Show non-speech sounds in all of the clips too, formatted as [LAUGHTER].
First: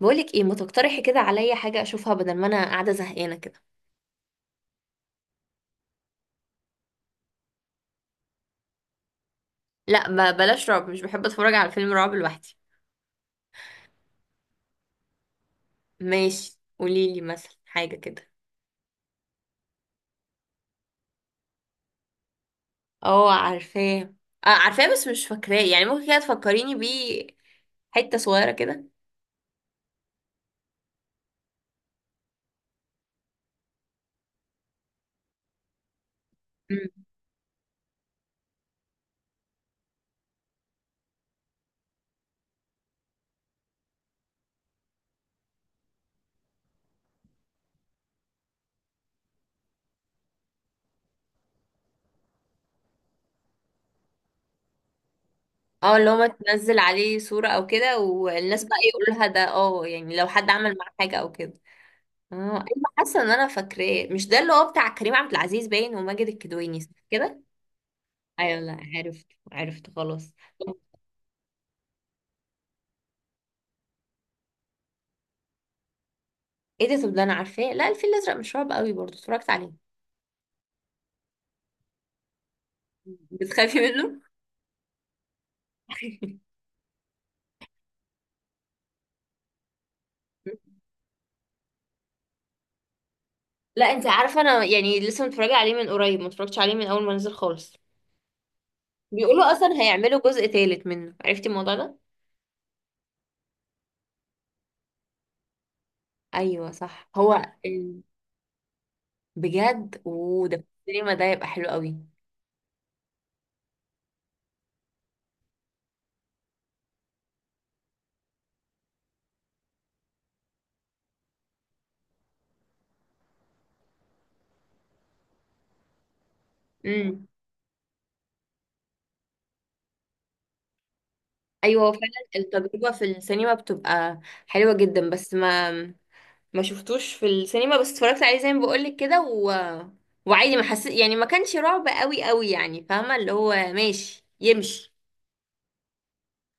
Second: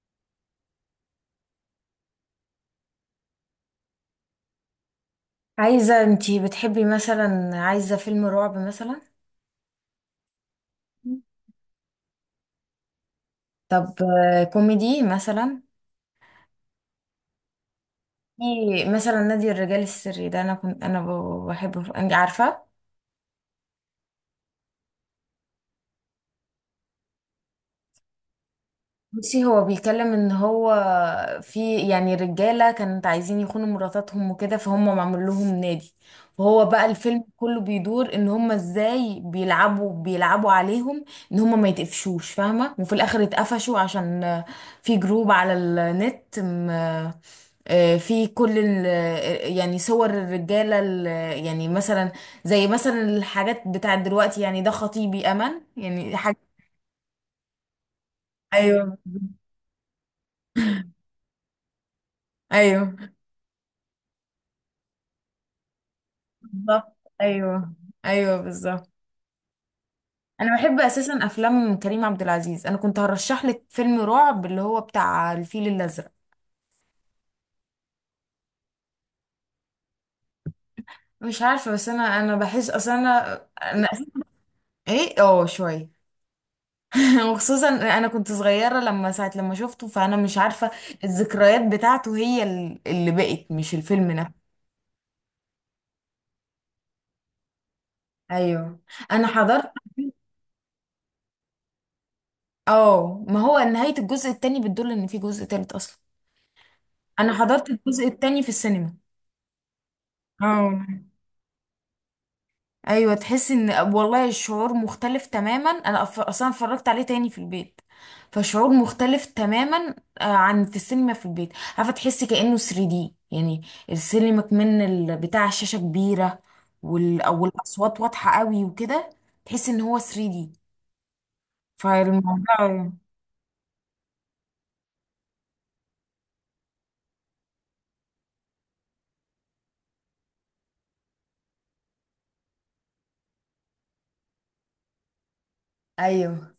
بقولك ايه، ما تقترحي كده عليا حاجة اشوفها بدل ما انا قاعدة زهقانة كده؟ عايزة، انتي بتحبي مثلا؟ عايزة فيلم رعب مثلا؟ لا، بلاش رعب. مش بحب اتفرج على فيلم رعب لوحدي. طب كوميدي مثلا؟ ماشي، قوليلي مثلا حاجة كده. في. مثلا نادي الرجال السري ده، انا كنت بحبه، انت عارفة. اه، عارفاه. اه عارفاه بس مش فاكراه، يعني ممكن كده تفكريني بيه. حتة صغيرة كده. بصي، هو بيتكلم ان هو. في، يعني، رجاله كانت عايزين يخونوا مراتاتهم وكده، فهم معمول لهم نادي. وهو بقى مم. الفيلم كله بيدور ان هم ازاي بيلعبوا عليهم. ان هم ما يتقفشوش، فاهمه، وفي الاخر اتقفشوا عشان في جروب على النت في كل يعني صور الرجاله يعني مثلا، زي مثلا الحاجات بتاعت دلوقتي، يعني ده خطيبي امل، اه، اللي هو يعني ما حاجه. تنزل عليه صورة او كده، والناس بقى ايوه. يقولوا لها ده، اه يعني لو حد عمل معاه حاجة او كده. اه، ايوه. ايوه حاسة ان انا فاكراه، مش ده اللي هو بتاع كريم عبد العزيز باين وماجد الكدواني، صح بالظبط. كده؟ ايوه. ايوه ايوه، لا بالظبط. عرفت. عرفت خلاص. انا بحب اساسا افلام كريم عبد العزيز. انا كنت هرشح لك فيلم رعب اللي هو بتاع الفيل الازرق. ايه ده؟ طب ده انا عارفاه. لا، الفيل الازرق مش رعب قوي برضه، اتفرجت عليه. مش عارفه، بس انا بحس، اصلا انا بتخافي انا منه؟ ايه، اه، شويه. [LAUGHS] [LAUGHS] وخصوصا انا كنت صغيره لما ساعه لما شفته، فانا مش عارفه. الذكريات بتاعته، هي اللي بقت، مش لا، انت الفيلم عارفه نفسه. انا يعني لسه متفرجه عليه من قريب، ما اتفرجتش عليه من اول ما نزل خالص. ايوه. انا بيقولوا حضرت. اصلا هيعملوا جزء تالت منه، عرفتي الموضوع ده؟ اه، ما هو نهايه الجزء التاني بتدل ان في جزء تالت اصلا. ايوه صح، انا هو حضرت الجزء التاني في السينما. بجد؟ وده في اه. السينما ده؟ يبقى حلو قوي. ايوه، تحس ان والله الشعور مختلف تماما. انا اصلا اتفرجت عليه تاني في البيت. فشعور مختلف تماما. عن في السينما في البيت. عارفه، تحسي كانه 3D يعني. السينما كمان بتاع الشاشه كبيره. امم. او الاصوات واضحه قوي وكده. تحس ان هو 3D. ايوه، هو فعلا. التجربه فالموضوع. في السينما بتبقى حلوه جدا، بس ما شفتوش في السينما. بس اتفرجت عليه زي ما بقولك كده، وعادي. ما حسيت يعني، ما كانش رعب قوي قوي يعني، فاهمه؟ اللي هو ماشي يمشي. ايوه.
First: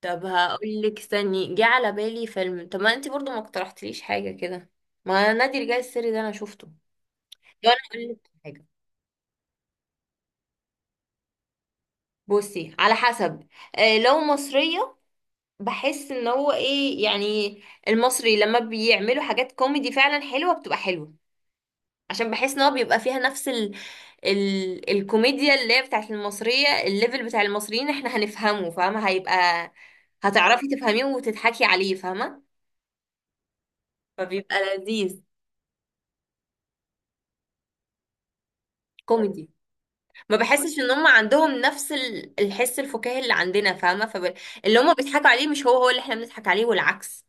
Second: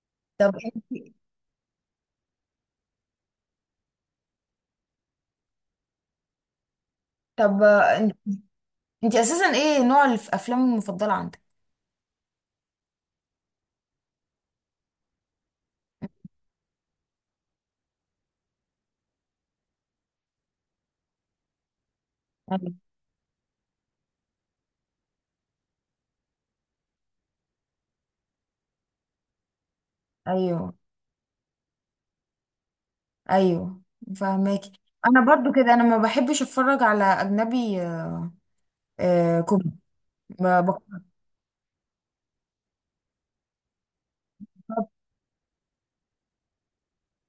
طب طب انت. هقولك، استني جه على بالي فيلم. طب ما انت برضو ما اقترحتليش حاجه كده. ما نادي الرجال السري ده انا شفته. طب لو انا انت. اقولك حاجه. انت اساسا ايه نوع الافلام المفضله عندك؟ بصي، على حسب. لو مصريه، بحس ان هو ايه يعني، المصري لما بيعملوا حاجات كوميدي فعلا حلوه بتبقى حلوه. عشان بحس ان هو ايوه. بيبقى فيها نفس الكوميديا اللي هي بتاعت المصرية. الليفل بتاع المصريين احنا هنفهمه، فاهمة؟ هيبقى هتعرفي ايوه. تفهميه وتضحكي عليه، فاهمة؟ ايوه فبيبقى فاهماكي. لذيذ. انا برضو كده، انا ما بحبش اتفرج على اجنبي. آه، كوميدي. كوميدي. ما ما بحسش ان بقدر- هم عندهم نفس الحس الفكاهي اللي عندنا، فاهمة؟ اللي هم بيضحكوا عليه مش هو هو اللي احنا بنضحك عليه، والعكس.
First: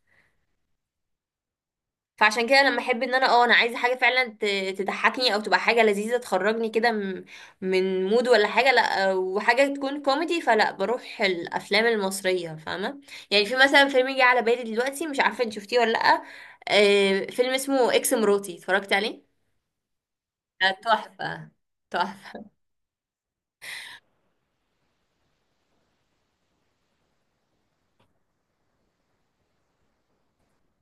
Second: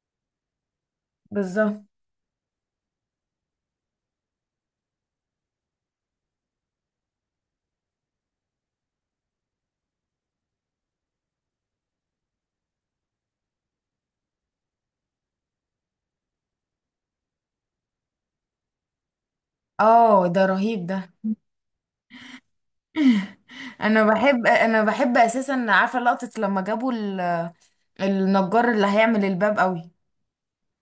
بالظبط. فعشان كده لما احب ان انا عايزه حاجه فعلا تضحكني، او تبقى حاجه لذيذه تخرجني كده من مود ولا حاجه. لا، وحاجه تكون كوميدي، فلا بروح الافلام المصريه، فاهمه؟ يعني في مثلا فيلم جه على بالي دلوقتي، مش عارفه انت شفتيه ولا لا. فيلم اسمه اكس مراتي، اتفرجت عليه؟ اه، ده ده رهيب ده. تحفه. تحفه. [LAUGHS] انا بحب اساسا، عارفه لقطه لما جابوا النجار اللي هيعمل الباب قوي.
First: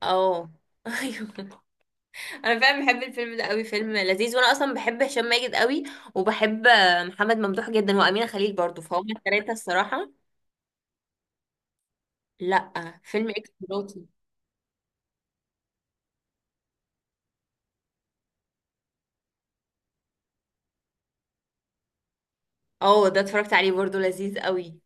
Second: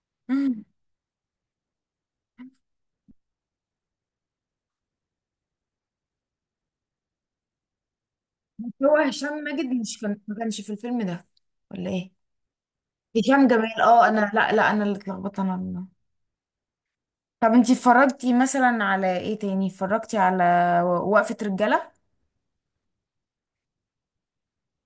اه. مم. [LAUGHS] ايوه. انا فعلا بحب الفيلم ده قوي، فيلم لذيذ. وانا اصلا بحب هشام ماجد قوي، وبحب محمد ممدوح جدا وامينه خليل [LAUGHS] برضو، هو فهم هشام الثلاثه ماجد، مش الصراحه. كان ما كانش في الفيلم ده، ولا ايه؟ لا، فيلم هشام اكس جمال. مراتي. اه انا، لا، لا، انا اللي اتلخبطت، انا اللي. طب انتي اتفرجتي مثلا على ايه تاني؟ اتفرجتي على وقفة رجالة. اه، ده اتفرجت عليه برضو، لذيذ قوي.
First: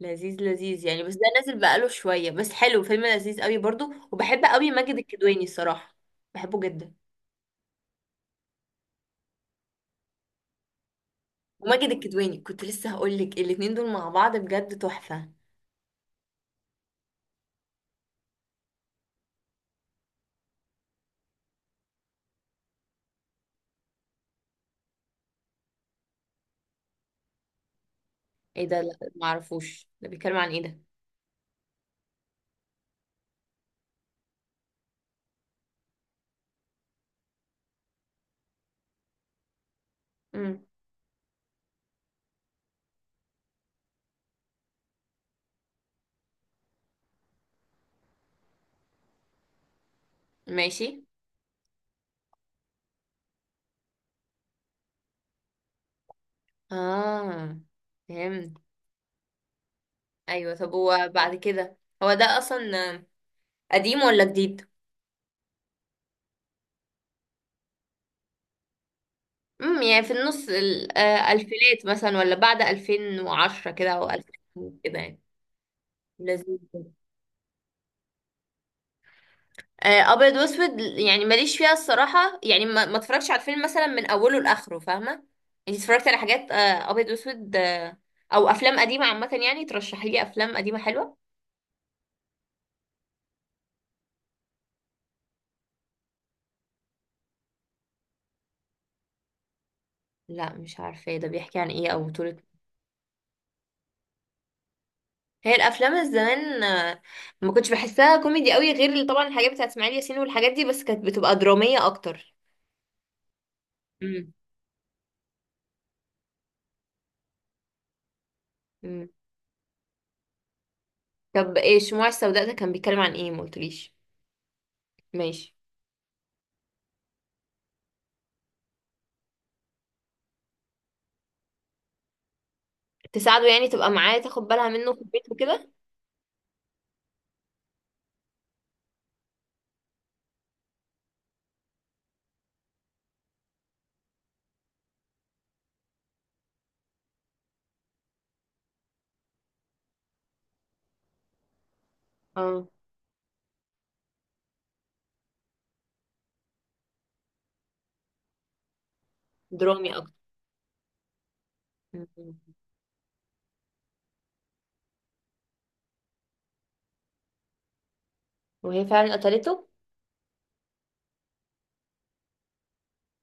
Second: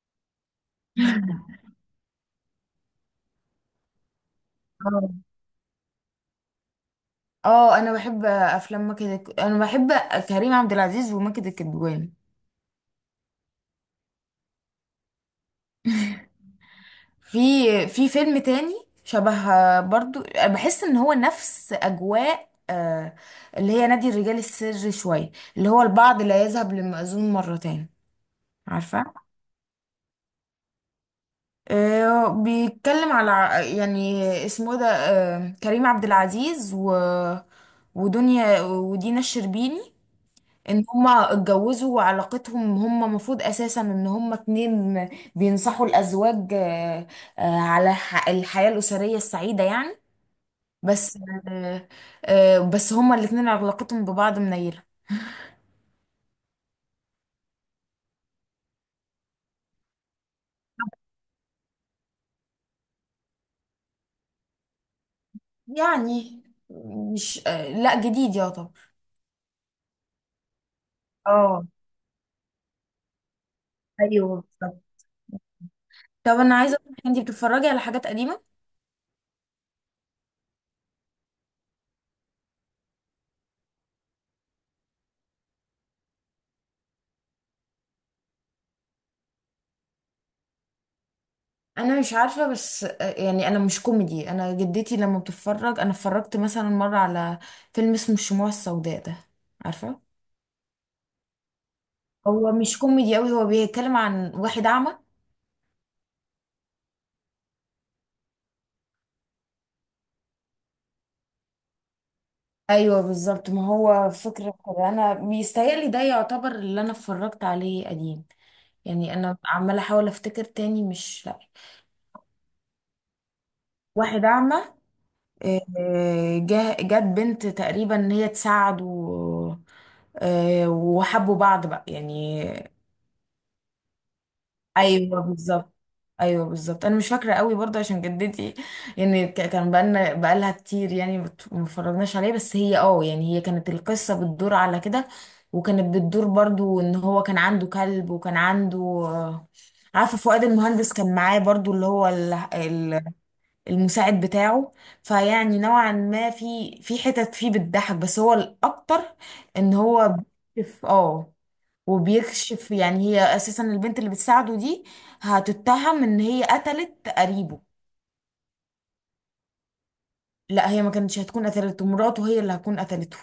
لذيذ لذيذ يعني، بس ده نازل [LAUGHS] بقاله شوية، بس حلو، فيلم لذيذ قوي برضو. وبحب قوي ماجد اه. الكدواني الصراحة، بحبه جدا. اه، انا بحب افلام ماجد انا بحب كريم عبد العزيز وماجد وماجد الكدواني. الكدواني كنت لسه هقول لك، الاتنين دول مع بعض بجد تحفة. في في فيلم تاني شبه، برضو بحس ان هو نفس اجواء اللي هي نادي الرجال السري شويه، اللي هو البعض لا يذهب للمأذون مرتين. ايه ده؟ لا عارفه، معرفوش، ده بيتكلم عن ايه ده؟ بيتكلم على يعني اسمه إيه ده، كريم عبد العزيز و ودينا الشربيني. امم. ان هما اتجوزوا وعلاقتهم، هما المفروض اساسا ان هما اتنين بينصحوا الازواج على الحياة الاسرية السعيدة يعني. ماشي. بس آه، بس هما الاتنين علاقتهم ببعض منيلة. اه، فهمت. ايوه، طب هو بعد كده هو ده اصلا قديم ولا جديد؟ يعني، مش لا، جديد يا طب. امم، يعني في النص اه. الألفينات مثلا، ولا بعد 2010 كده أو 2000 ايوه بالظبط. كده يعني؟ طب انا لذيذ عايزه جدا. اقول، انت بتتفرجي على حاجات قديمه؟ أبيض وأسود يعني ماليش فيها الصراحة. يعني ما اتفرجش على الفيلم مثلا من أوله لآخره، فاهمة؟ يعني اتفرجت على حاجات أبيض وأسود، أو أفلام قديمة عامة. يعني ترشحي لي أفلام قديمة حلوة. انا مش عارفه، بس يعني انا مش كوميدي، انا جدتي لما بتتفرج، انا اتفرجت مثلا مره على فيلم اسمه الشموع السوداء ده، عارفه. لا، مش عارفة. ده بيحكي عن إيه أو بطولة؟ هو مش كوميدي قوي، هو بيتكلم عن واحد اعمى. هي الأفلام الزمان ما كنتش بحسها كوميدي قوي، غير طبعا الحاجات بتاعت إسماعيل ياسين والحاجات دي، بس كانت بتبقى درامية أكتر. ايوه بالظبط، ما هو فكرة كده، انا بيستاهل ده، يعتبر اللي انا اتفرجت عليه قديم. امم. يعني انا عمالة احاول افتكر تاني، مش، لا. طب ايه الشموع السوداء ده؟ كان بيتكلم عن ايه؟ ما قلتليش. واحد اعمى. ماشي. جت بنت تقريبا ان هي تساعده. وحبوا بعض بقى يعني. تساعده يعني تبقى معاه، تاخد بالها منه في ايوه البيت وكده. بالظبط. ايوه بالظبط، انا مش فاكره قوي برضه عشان جدتي. يعني كان بقالنا بقالها كتير يعني، ما اتفرجناش عليه، بس هي اه يعني هي كانت، القصه بتدور على كده. وكانت بتدور برضه ان هو كان عنده كلب، وكان عنده عارفه فؤاد المهندس كان معاه برضه، اللي هو اه، المساعد بتاعه. فيعني نوعا ما في حتت فيه بتضحك، بس هو الاكتر ان درامي اكتر. هو اه، م- وبيكشف، يعني هي اساسا البنت اللي بتساعده دي هتتهم ان هي قتلت قريبه. وهي فعلا قتلته؟ لا، هي ما كانتش هتكون قتلته، مراته هي اللي هتكون قتلته.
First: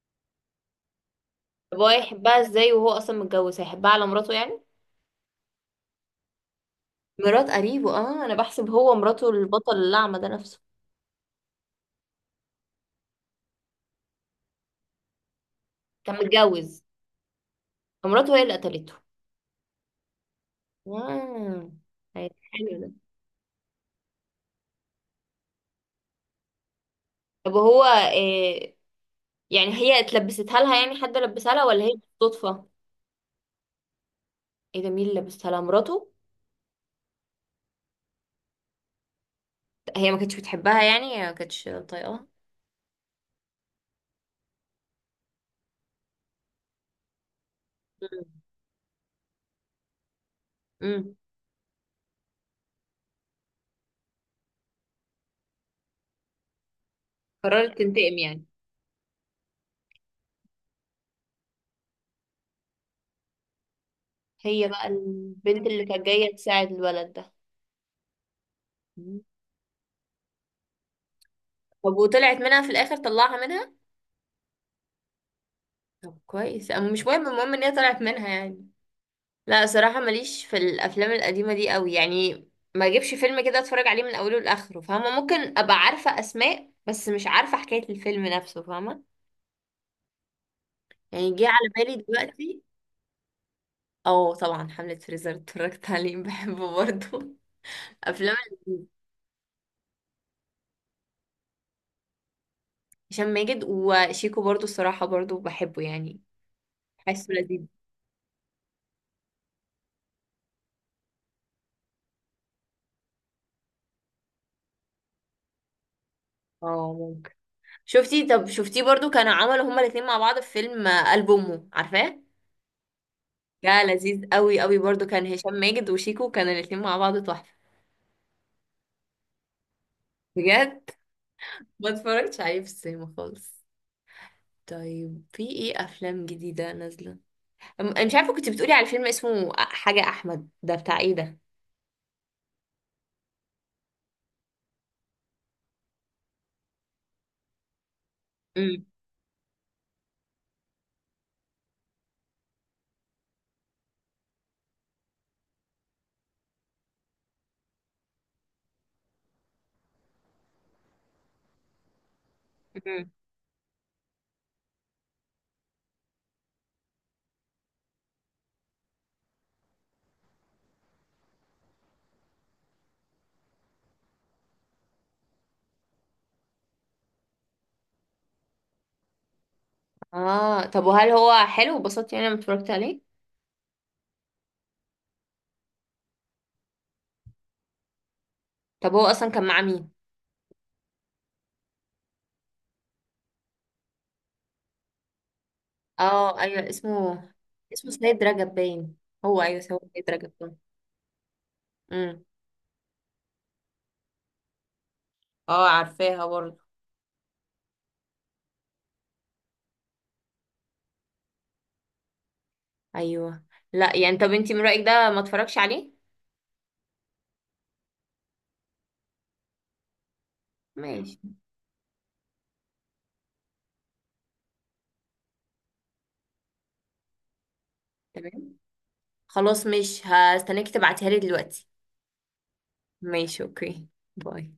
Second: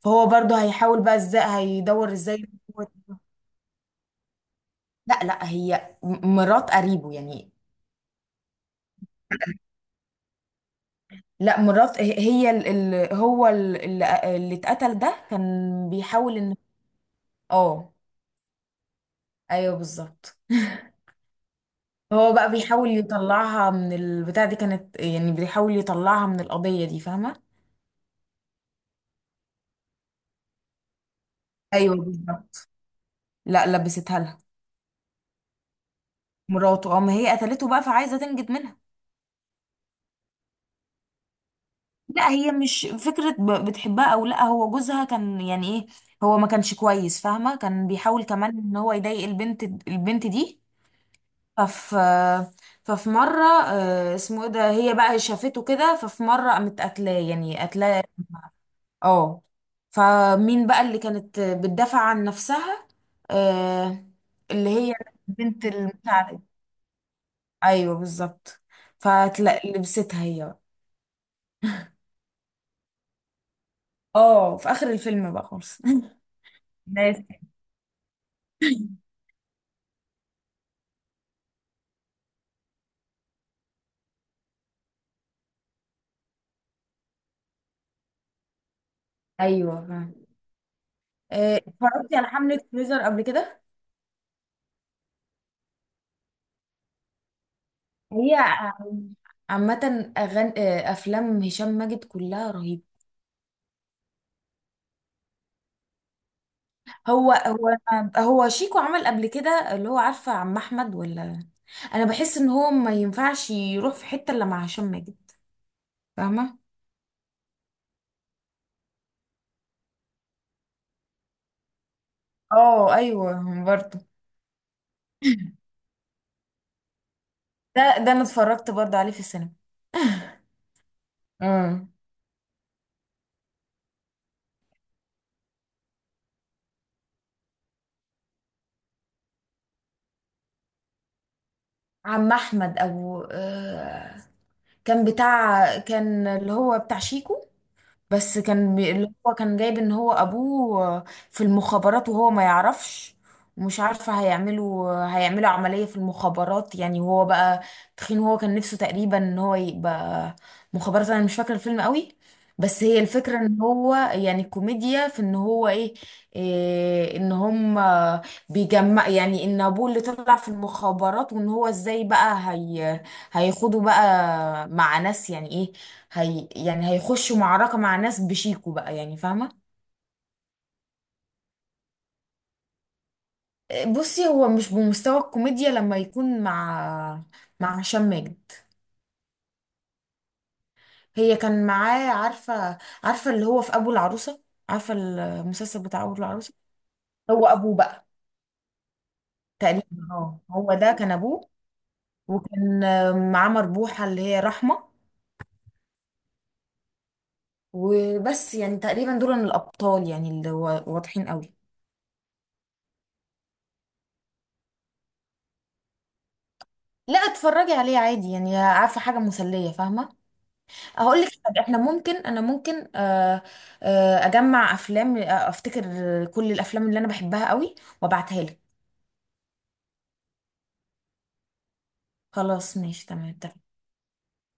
فهو برضه هيحاول بقى، ازاي طب هو هيدور ازاي هيحبها إن ازاي هو- وهو اصلا متجوز؟ هيحبها على مراته يعني؟ لا، لا، هي مرات قريبه مرات يعني. قريبه. اه، انا بحسب هو مراته البطل الأعمى ده نفسه. لا مرات، هي هو اللي اتقتل ده، كان كان بيحاول ان متجوز؟ اه فمراته هي اللي قتلته. ايوه بالظبط. آه. هو بقى حلو ده. بيحاول يطلعها من البتاع دي كانت، يعني بيحاول يطلعها من القضية دي، فاهمة؟ طب هو إيه يعني؟ هي اتلبستها لها، يعني حد لبسها لها ولا هي ايوه بالصدفة؟ بالظبط. لا، لبستها لها. ايه ده؟ مين اللي لبسها لها؟ مراته؟ مراته قام هي قتلته بقى فعايزه تنجد منها. هي ما كانتش بتحبها يعني، هي ما كانتش طايقاها؟ لا، هي مش فكره بتحبها او لا، هو جوزها كان يعني ايه، هو ما كانش كويس، فاهمه، كان بيحاول مم. كمان ان هو يضايق البنت دي. مم. ففي ففي مره اسمه ايه ده، هي بقى شافته كده، ففي مره قامت قتلاه، يعني قررت قتلاه. تنتقم يعني. اه. فمين بقى اللي كانت بتدافع عن نفسها؟ آه، هي اللي بقى هي البنت البنت اللي كانت جاية المساعدة. تساعد الولد ده. ايوه بالظبط. مم. فلبستها هي بقى. طب وطلعت منها في الآخر؟ طلعها منها؟ اه في اخر الفيلم بقى خالص. [LAUGHS] طب كويس، أما مش بس. مهم، المهم ان هي طلعت منها يعني. لا، صراحة ماليش في الأفلام القديمة دي قوي يعني، ما اجيبش فيلم كده اتفرج عليه من اوله لاخره، فاهمه؟ ممكن ابقى عارفه اسماء، بس مش عارفه حكايه الفيلم نفسه، فاهمه؟ ايوه، فاهم. يعني جه على بالي اتفرجتي على حملة دلوقتي. فريزر قبل كده؟ اه طبعا، حمله فريزر اتفرجت عليه، بحبه برضه. [LAUGHS] افلام هي عامة أغان... آه، أفلام هشام ماجد كلها رهيبة. هشام ماجد وشيكو برضو الصراحة، برضو بحبه يعني. هو حاسه لذيذ. هو هو شيكو عمل قبل كده، اللي هو عارفة عم احمد؟ ولا أنا بحس إن هو ما ينفعش يروح في حتة إلا مع هشام ماجد، فاهمة؟ اه، ممكن. شفتي؟ طب شفتيه؟ برضو كانوا عملوا هما الاتنين مع بعض في فيلم قلب أمه، عارفاه؟ اه ايوه ده برضه. لذيذ قوي قوي برضو، كان هشام ماجد وشيكو، كانوا الاتنين مع بعض تحفة. ده انا اتفرجت برضه عليه في السينما. بجد؟ [LAUGHS] امم. ما اتفرجتش عليه في السينما خالص. طيب في ايه افلام جديدة نازلة؟ انا مش عارفة. كنت بتقولي على فيلم اسمه حاجة احمد ده، بتاع ايه ده؟ عم أحمد أبو كان اللي هو بتاع شيكو، بس كان امم. اللي هو كان جايب ان هو ابوه في المخابرات وهو ما يعرفش. ومش عارفة هيعملوا عملية في المخابرات، يعني، وهو بقى تخين. وهو كان نفسه تقريبا ان هو يبقى مخابرات. انا مش فاكرة الفيلم قوي، بس هي الفكرة ان هو يعني كوميديا في ان هو إيه ان هم بيجمع، يعني ان ابوه اللي طلع في المخابرات، وان هو ازاي بقى هي هيخوضوا بقى مع ناس، يعني ايه، هي يعني هيخشوا معركة مع ناس بشيكو بقى يعني، فاهمة؟ اه، طب وهل هو حلو؟ وبسطت يعني لما اتفرجت عليه؟ بصي، هو مش بمستوى الكوميديا لما يكون مع هشام ماجد. طب هو اصلا كان مع مين؟ هي كان معاه، عارفة اللي هو في أبو العروسة. عارفة المسلسل بتاع أبو اه العروسة؟ ايوه، اسمه هو أبوه اسمه بقى، سيد رجب باين. هو ايوه، هو تقريبا. سيد رجب اه باين. هو ده كان أبوه. امم. وكان معاه مربوحة اللي هي رحمة. اه، عارفاها برضه. وبس يعني تقريبا دول الأبطال، يعني اللي هو واضحين قوي. ايوه. لا، يعني طب انتي من رأيك ده ما اتفرجش عليه؟ لا، اتفرجي عليه عادي، يعني عارفة حاجة مسلية، فاهمة؟ ماشي. هقول لك حاجة، احنا ممكن انا ممكن اجمع افلام افتكر كل الافلام اللي انا بحبها قوي وابعتها تمام. لك. خلاص، مش هستناك تبعتيها لي دلوقتي. خلاص، ماشي، تمام، ماشي، اتفقنا. اوكي. باي.